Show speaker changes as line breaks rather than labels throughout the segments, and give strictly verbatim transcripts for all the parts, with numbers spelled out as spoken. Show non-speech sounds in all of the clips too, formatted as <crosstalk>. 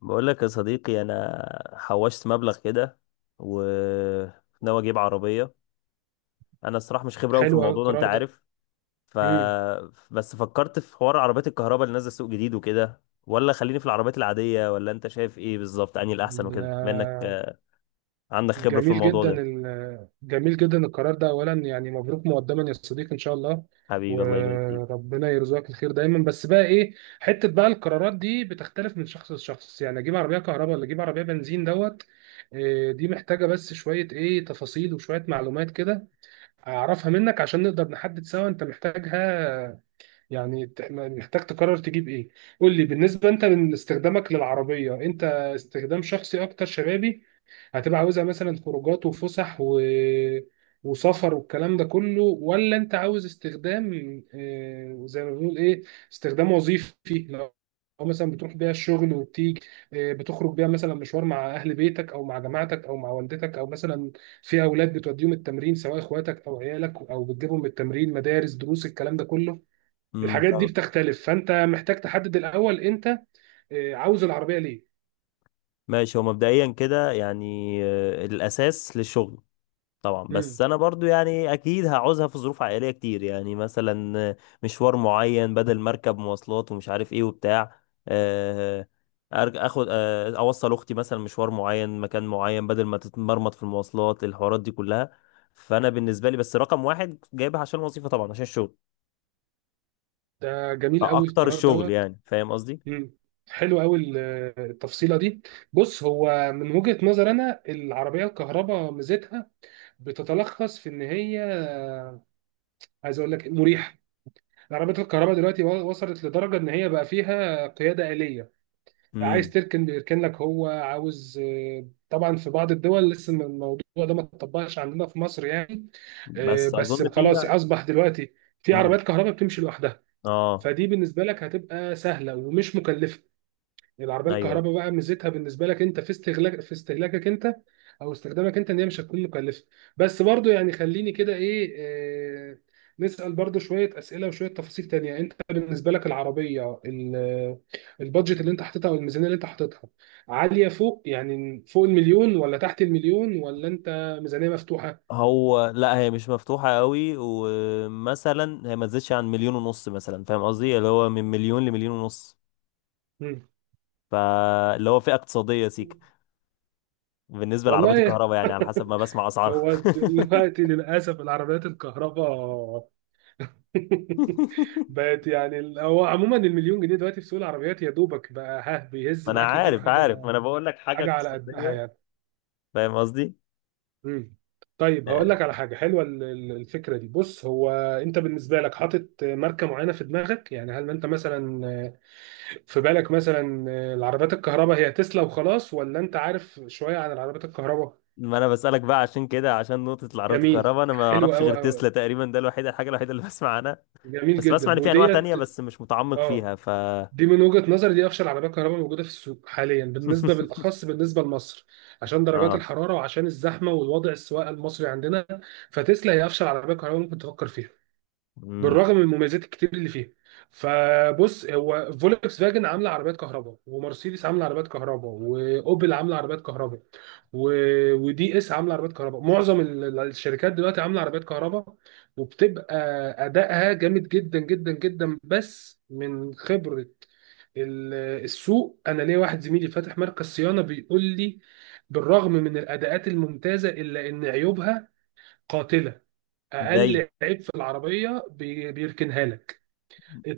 بقول لك يا صديقي، انا حوشت مبلغ كده وناوي اجيب عربيه. انا الصراحه مش خبره قوي في
حلو قوي
الموضوع ده، انت
القرار ده.
عارف. ف
امم
بس فكرت في حوار عربيات الكهرباء اللي نازله سوق جديد وكده، ولا خليني في العربيات العاديه، ولا انت شايف ايه بالظبط؟ انهي الاحسن وكده، بما انك
لا-
آه، عندك خبره في
جميل
الموضوع
جدا
ده.
ال- جميل جدا القرار ده، اولا يعني مبروك مقدما يا صديقي، ان شاء الله.
حبيبي الله يبارك فيك.
وربنا يرزقك الخير دايما، بس بقى ايه؟ حته بقى القرارات دي بتختلف من شخص لشخص، يعني اجيب عربيه كهرباء ولا اجيب عربيه بنزين دوت. إيه، دي محتاجه بس شويه ايه تفاصيل وشويه معلومات كده اعرفها منك، عشان نقدر نحدد سوا انت محتاجها. يعني ت- محتاج تقرر تجيب ايه. قول لي، بالنسبه انت من استخدامك للعربيه، انت استخدام شخصي اكتر شبابي؟ هتبقى عاوزها مثلا خروجات وفسح و... وسفر والكلام ده كله، ولا انت عاوز استخدام آه، زي ما بنقول ايه، استخدام وظيفي؟ لو، لو مثلا بتروح بيها الشغل وبتيجي، آه، بتخرج بيها مثلا مشوار مع اهل بيتك او مع جماعتك او مع والدتك، او مثلا في اولاد بتوديهم التمرين سواء اخواتك او عيالك، او بتجيبهم من التمرين، مدارس، دروس، الكلام ده كله.
امم.
الحاجات دي بتختلف، فانت محتاج تحدد الاول انت آه، عاوز العربيه ليه.
ماشي، هو مبدئيا كده يعني آه، الاساس للشغل طبعا. بس
مم.
انا برضو يعني اكيد هعوزها في ظروف عائليه كتير، يعني مثلا مشوار معين بدل مركب مواصلات ومش عارف ايه وبتاع. آه، أرج- اخد، آه، اوصل اختي مثلا مشوار معين مكان معين بدل ما تتمرمط في المواصلات الحوارات دي كلها. فانا بالنسبه لي بس رقم واحد جايبها عشان الوظيفه طبعا، عشان الشغل
ده جميل قوي
اكتر،
القرار
الشغل
دوت.
يعني، فاهم قصدي.
مم. حلو قوي ال- آه، التفصيله دي. بص، هو من وجهه نظر انا العربيه الكهرباء ميزتها بتتلخص في ان هي آه، عايز اقول لك مريحه. العربيات الكهرباء دلوقتي و- وصلت لدرجه ان هي بقى فيها قياده آلية، عايز
امم.
تركن بيركن لك، هو عاوز آه، طبعا. في بعض الدول لسه الموضوع ده ما اتطبقش، عندنا في مصر يعني آه،
بس اظن
بس خلاص
فيها.
اصبح دلوقتي في
امم.
عربيات كهرباء بتمشي لوحدها.
اه،
فدي بالنسبه لك هتبقى سهله ومش مكلفه، يعني العربيه
ايوه.
الكهرباء بقى ميزتها بالنسبه لك انت، في استهلاك في استهلاكك انت او استخدامك انت، ان هي مش هتكون مكلفه. بس برضو يعني خليني كده ايه آه، نسال برضو شويه اسئله وشويه تفاصيل تانية. انت بالنسبه لك العربيه ال- البادجت اللي انت حاططها او الميزانيه اللي انت حاططها، عاليه فوق يعني فوق المليون، ولا تحت المليون، ولا انت ميزانيه مفتوحه؟
هو لا، هي مش مفتوحة قوي، ومثلا هي ما تزيدش عن مليون ونص مثلا، فاهم قصدي؟ اللي هو من مليون لمليون ونص، فاللي هو فئة اقتصادية سيك
مم.
بالنسبة لعربيات
والله.
الكهرباء، يعني على حسب ما بسمع
<laughs>
أسعارها.
هو
<laughs>
دلوقتي للأسف العربيات الكهرباء <laughs> بقت يعني ال- هو عموما المليون جنيه دلوقتي في سوق العربيات يا دوبك بقى ها، بيهز
ما أنا
معاك يجيب
عارف عارف، ما
حاجة،
أنا بقول لك حاجة
حاجة على قدها
اقتصادية،
يعني.
فاهم قصدي.
مم. طيب هقول
آه،
لك على حاجة حلوة ال- ال- الفكرة دي. بص، هو أنت بالنسبة لك حاطط ماركة معينة في دماغك؟ يعني هل أنت مثلا في بالك مثلا العربيات الكهرباء هي تسلا وخلاص، ولا أنت عارف شوية عن العربيات الكهرباء؟
ما أنا بسألك بقى عشان كده، عشان نقطة العربيات
جميل.
الكهرباء أنا ما
حلو
أعرفش غير
قوي.
تسلا تقريبا، ده الوحيد، الحاجة الوحيدة اللي <laughs> بسمع عنها.
جميل
بس بسمع
جدا
إن في أنواع
وديت.
تانية بس مش متعمق
اه،
فيها، ف <laughs>
دي من وجهة نظري دي افشل عربية كهرباء موجودة في السوق حاليا بالنسبة، بالاخص بالنسبة لمصر، عشان درجات
آه.
الحرارة وعشان الزحمة والوضع السواقة المصري عندنا. فتسلا هي افشل عربية كهرباء ممكن تفكر فيها،
امم.
بالرغم من المميزات الكتير اللي فيها. فبص، هو فولكس فاجن عامله عربيات كهرباء، ومرسيدس عامله عربيات كهرباء، واوبل عامله عربيات كهرباء، و... ودي اس عامله عربيات كهرباء، معظم ال- ال- الشركات دلوقتي عامله عربيات كهرباء. وبتبقى ادائها جامد جدا جدا جدا، بس من خبره ال- السوق، انا ليا واحد زميلي فاتح مركز صيانه بيقول لي بالرغم من الاداءات الممتازه الا ان عيوبها قاتله.
زي.
اقل عيب في العربيه بي- بيركنها لك،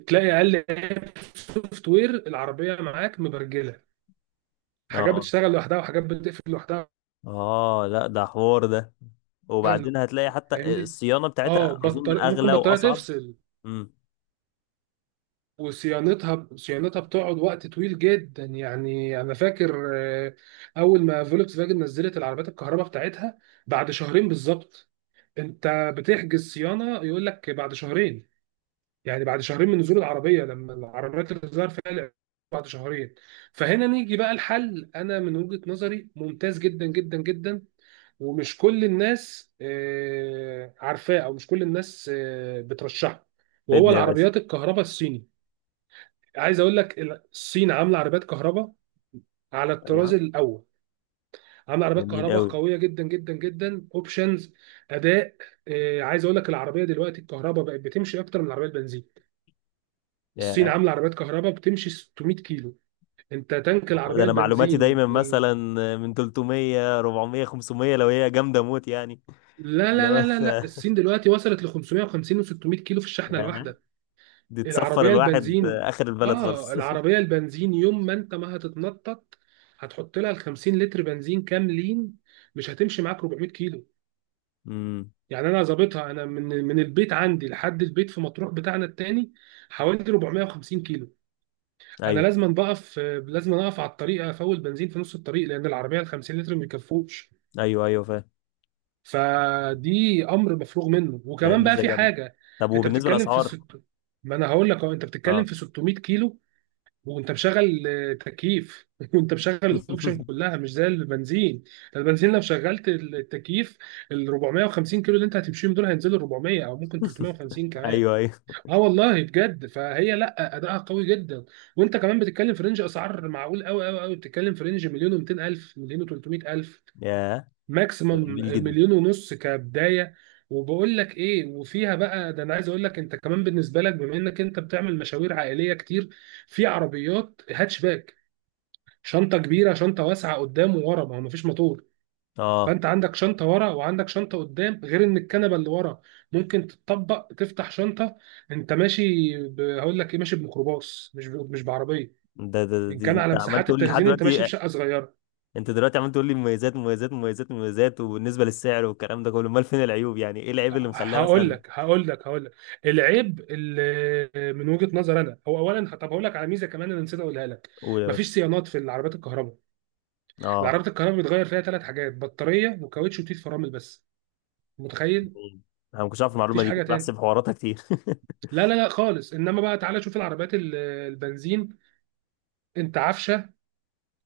تلاقي اقل عيب في السوفت وير العربيه معاك مبرجله، حاجات
اه.
بتشتغل لوحدها وحاجات بتقفل لوحدها.
اه لا، ده حوار ده. وبعدين هتلاقي حتى
فاهمني؟
الصيانة
اه،
بتاعتها اظن
بطل... ممكن
اغلى
بطاريه
واصعب.
تفصل،
امم.
وصيانتها صيانتها بتقعد وقت طويل جدا، يعني انا فاكر آه، اول ما فولكس فاجن نزلت العربيات الكهرباء بتاعتها، بعد شهرين بالظبط انت بتحجز صيانه يقول لك بعد شهرين، يعني بعد شهرين من نزول العربيه، لما العربيات اللي ظهر فيها الإعلان، بعد شهرين. فهنا نيجي بقى الحل، انا من وجهه نظري ممتاز جدا جدا جدا، ومش كل الناس آه، عارفاه، او مش كل الناس آه، بترشحه، وهو
فدني يا باشا.
العربيات الكهرباء الصيني. عايز اقول لك ال- الصين عامله عربيات كهرباء على الطراز
ايوه.
الاول، عامله عربيات
جميل
كهرباء
قوي.
قويه جدا جدا جدا، اوبشنز، اداء، آه، عايز اقول لك العربيه دلوقتي الكهرباء بقت بتمشي اكتر من العربيه البنزين. الصين
يا
عامله عربيات كهرباء بتمشي 600 كيلو، انت تانك
والله، ده
العربيه
انا معلوماتي
البنزين
دايما مثلا
ال...
من تلتمية اربعمية خمسمية، لو هي جامدة موت يعني. <laughs>
لا
اللي
لا
هو
لا لا لا،
أنت-
الصين دلوقتي وصلت ل خمسمية وخمسين و600 كيلو في الشحنه
يا،
الواحده.
دي تسفر
العربيه
الواحد
البنزين،
اخر البلد
اه
خالص. <laughs>
العربيه البنزين يوم ما انت ما هتتنطط هتحط لها ال 50 لتر بنزين كاملين، مش هتمشي معاك 400 كيلو.
امم.
يعني انا ظابطها، انا من من البيت عندي لحد البيت في مطروح بتاعنا التاني حوالي اربعمية وخمسين كيلو. انا
ايوه.
لازم بقف، لازم اقف على الطريق افول بنزين في نص الطريق، لان العربيه ال خمسين لتر ما بيكفوش،
ايوه ايوه، فاهم.
فدي امر مفروغ منه.
ده
وكمان بقى
ميزة
في
جامدة.
حاجه،
طب
انت
وبالنسبة
بتتكلم في
للاسعار؟
الست، ما انا هقول لك اهو، انت بتتكلم
اه.
في ستمية كيلو وانت مشغل آه، تكييف <laughs> وانت مشغل الاوبشن كلها، مش زي البنزين. البنزين لو شغلت التكييف، ال اربعمية وخمسين كيلو اللي انت هتمشيهم دول هينزلوا اربعمية او ممكن
<laughs>
تلتمية وخمسين كمان.
ايوه ايوه.
اه والله بجد، فهي لا اداءها قوي جدا، وانت كمان بتتكلم في رينج اسعار معقول قوي قوي قوي، بتتكلم في رينج مليون و200 الف، مليون و300 الف
يا، ده
ماكسيمم،
جميل جدا.
مليون ونص كبدايه. وبقول لك ايه، وفيها بقى ده انا عايز اقول لك، انت كمان بالنسبه لك بما انك انت بتعمل مشاوير عائليه كتير، في عربيات هاتش باك، شنطه كبيره، شنطه واسعه قدام وورا، ما هو مفيش موتور،
اه،
فانت عندك شنطه ورا وعندك شنطه قدام، غير ان الكنبه اللي ورا ممكن تتطبق تفتح شنطه. انت ماشي ب... هقول لك ايه، ماشي بميكروباص، مش ب... مش بعربيه.
ده ده
ان
دي
كان
انت
على
عمال
مساحات
تقول لي لحد
التخزين، انت ماشي
دلوقتي،
بشقه صغيره.
انت دلوقتي عمال تقول لي مميزات مميزات مميزات مميزات وبالنسبه للسعر والكلام ده كله، امال فين العيوب؟ يعني ايه العيب اللي مخليها
هقول
مثلا؟
لك هقول لك هقول لك، العيب اللي من وجهه نظر انا هو اولا، طب هقول لك على ميزه كمان انا نسيت اقولها لك،
قول يا باشا.
مفيش صيانات في العربيات الكهرباء.
اه،
العربيات الكهرباء بيتغير فيها ثلاث حاجات، بطاريه وكاوتش وتيت فرامل بس. متخيل؟
جميل. انا ما كنتش اعرف المعلومه
مفيش
دي،
حاجه
كنت
تاني،
بحسب حواراتها كتير.
لا لا لا خالص. انما بقى تعالى شوف العربيات ال- البنزين، انت عفشه،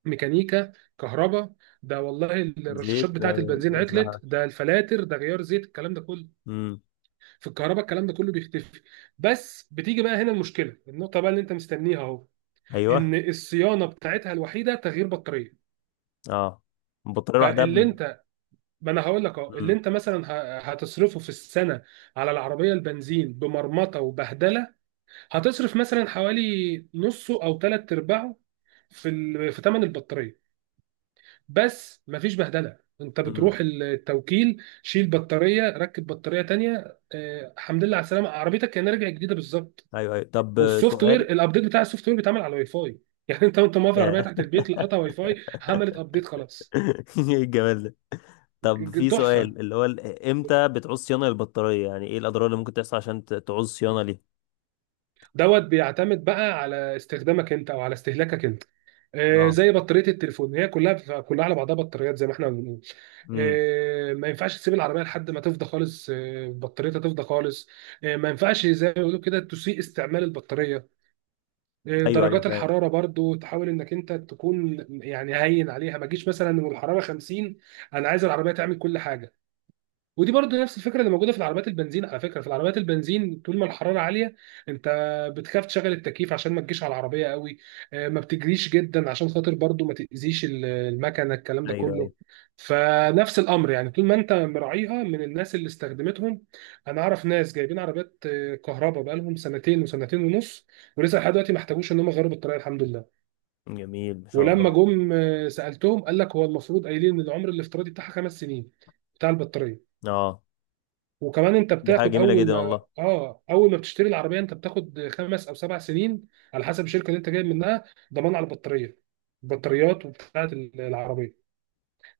ميكانيكا، كهرباء، ده والله
<laughs>
الرشاشات
زيت،
بتاعه
آه،
البنزين
بس
عطلت،
ده-
ده الفلاتر، ده غيار زيت، الكلام ده كله.
امم.
في الكهرباء الكلام ده كله بيختفي، بس بتيجي بقى هنا المشكله، النقطه بقى اللي انت مستنيها اهو،
ايوه.
ان الصيانه بتاعتها الوحيده تغيير بطاريه.
اه. البطاريه لوحدها
فاللي
ب-
انت، ما انا هقول لك اهو اللي
امم.
انت مثلا ه- هتصرفه في السنه على العربيه البنزين بمرمطه وبهدله، هتصرف مثلا حوالي نصه او ثلاث ارباعه في ال... في ثمن البطاريه. بس مفيش بهدله، انت بتروح
امم.
التوكيل، شيل بطاريه ركب بطاريه تانية، آه، الحمد لله على السلامه، عربيتك كانها راجعه جديده بالظبط.
ايوه ايوه. طب آه،
والسوفت وير،
سؤال.
الابديت بتاع السوفت وير بيتعمل على الواي فاي <laughs> يعني انت وانت موقف العربيه
ياه.
تحت البيت، لقطها واي فاي، عملت ابديت، خلاص.
<laughs> ايه الجمال ده.
ج-
طب
ج-
في
تحفه.
سؤال، اللي هو ال- امتى بتعوز صيانة للبطارية؟ يعني ايه الأضرار اللي ممكن تحصل عشان ت- تعوز صيانة ليها؟
دوت بيعتمد بقى على استخدامك انت او على استهلاكك انت. آه،
اه.
زي بطاريه التليفون، هي كلها كلها على بعضها بطاريات زي ما احنا بنقول.
امم.
آه، ما ينفعش تسيب العربيه لحد ما تفضى خالص، آه، بطاريتها تفضى خالص. آه، ما ينفعش زي ما بيقولوا كده تسيء استعمال البطاريه. آه،
ايوه ايوه
درجات
فاهم.
الحراره برضو، تحاول انك انت تكون يعني هين عليها، ما تجيش مثلا والحراره خمسين انا عايز العربيه تعمل كل حاجه. ودي برضه نفس الفكره اللي موجوده في العربيات البنزين، على فكره، في العربيات البنزين طول ما الحراره عاليه، انت بتخاف تشغل التكييف عشان ما تجيش على العربيه قوي، آه، ما بتجريش جدا عشان خاطر برضه ما تاذيش ال- المكنه الكلام ده
ايوه ايوه.
كله. فنفس الامر يعني، طول ما انت مراعيها من الناس اللي استخدمتهم، انا اعرف ناس جايبين عربيات آه، كهرباء بقالهم سنتين وسنتين ونص، ولسه لحد دلوقتي ما احتاجوش ان هم يغيروا البطاريه، الحمد لله.
جميل ما شاء
ولما
الله.
جم آه، سالتهم، قال لك هو المفروض، قايلين ان العمر الافتراضي بتاعها خمس سنين بتاع البطاريه.
اه،
وكمان انت
دي حاجة
بتاخد
جميلة
اول
جدا
ما
والله.
اه اول ما بتشتري العربيه انت بتاخد خمس او سبع سنين على حسب الشركه اللي انت جايب منها، ضمان على البطاريه، البطاريات وبتاعه العربيه.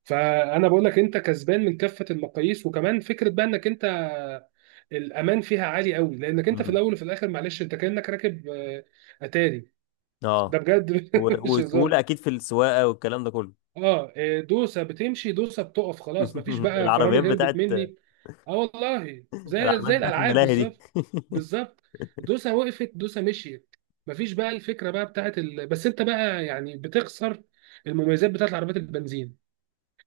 فانا بقول لك انت كسبان من كافه المقاييس، وكمان فكره بقى، انك انت الامان فيها عالي قوي، لانك انت في
امم.
الاول وفي الاخر، معلش انت كانك راكب آه، اتاري، ده
اه،
بجد. <laughs>
و-
مش
وسهولة
هزار.
اكيد في السواقة والكلام ده كله.
اه إيه، دوسه بتمشي دوسه بتقف، خلاص مفيش
<laughs>
بقى
العربيات
فرامل، هربت
بتاعت،
مني. اه والله زي
العربيات
زي
بتاعت
الالعاب
الملاهي دي.
بالظبط. بالظبط، دوسه وقفت دوسه مشيت، مفيش بقى. الفكره بقى بتاعت ال... بس انت بقى يعني بتخسر المميزات بتاعت عربيات البنزين،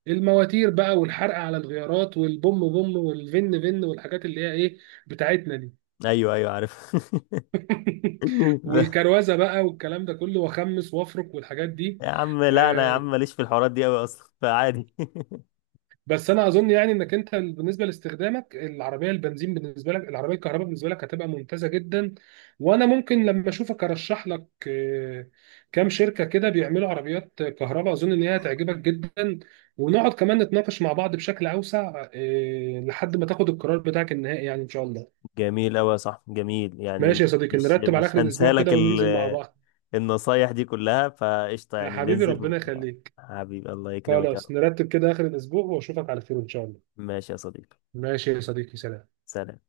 المواتير بقى، والحرق على الغيارات، والبوم بوم، والفن فن، والحاجات اللي هي ايه بتاعتنا دي.
ايوه ايوه عارف. <laughs>
<laughs> والكروزه بقى والكلام ده كله، واخمس وافرك والحاجات دي.
يا عم لا، انا يا
آه،
عم ماليش في الحوارات دي قوي اصلا، فعادي. <laughs>
بس انا اظن يعني انك انت بالنسبه لاستخدامك العربيه البنزين، بالنسبه لك العربيه الكهرباء بالنسبه لك هتبقى ممتازه جدا، وانا ممكن لما اشوفك ارشح لك آه، كام شركه كده بيعملوا عربيات كهرباء، اظن ان هي هتعجبك جدا، ونقعد كمان نتناقش مع بعض بشكل اوسع آه، لحد ما تاخد القرار بتاعك النهائي، يعني ان شاء الله.
جميل قوي يا صاحبي، جميل يعني.
ماشي يا صديقي،
مش
نرتب على
مش
اخر الاسبوع كده
هنسالك
وننزل مع بعض.
النصايح دي كلها فقشطة
يا
يعني؟
حبيبي
بننزل و...
ربنا يخليك.
حبيبي الله يكرمك يا
خلاص،
رب.
نرتب كده اخر الاسبوع واشوفك على خير ان شاء الله.
ماشي يا صديقي،
ماشي يا صديقي، سلام.
سلام.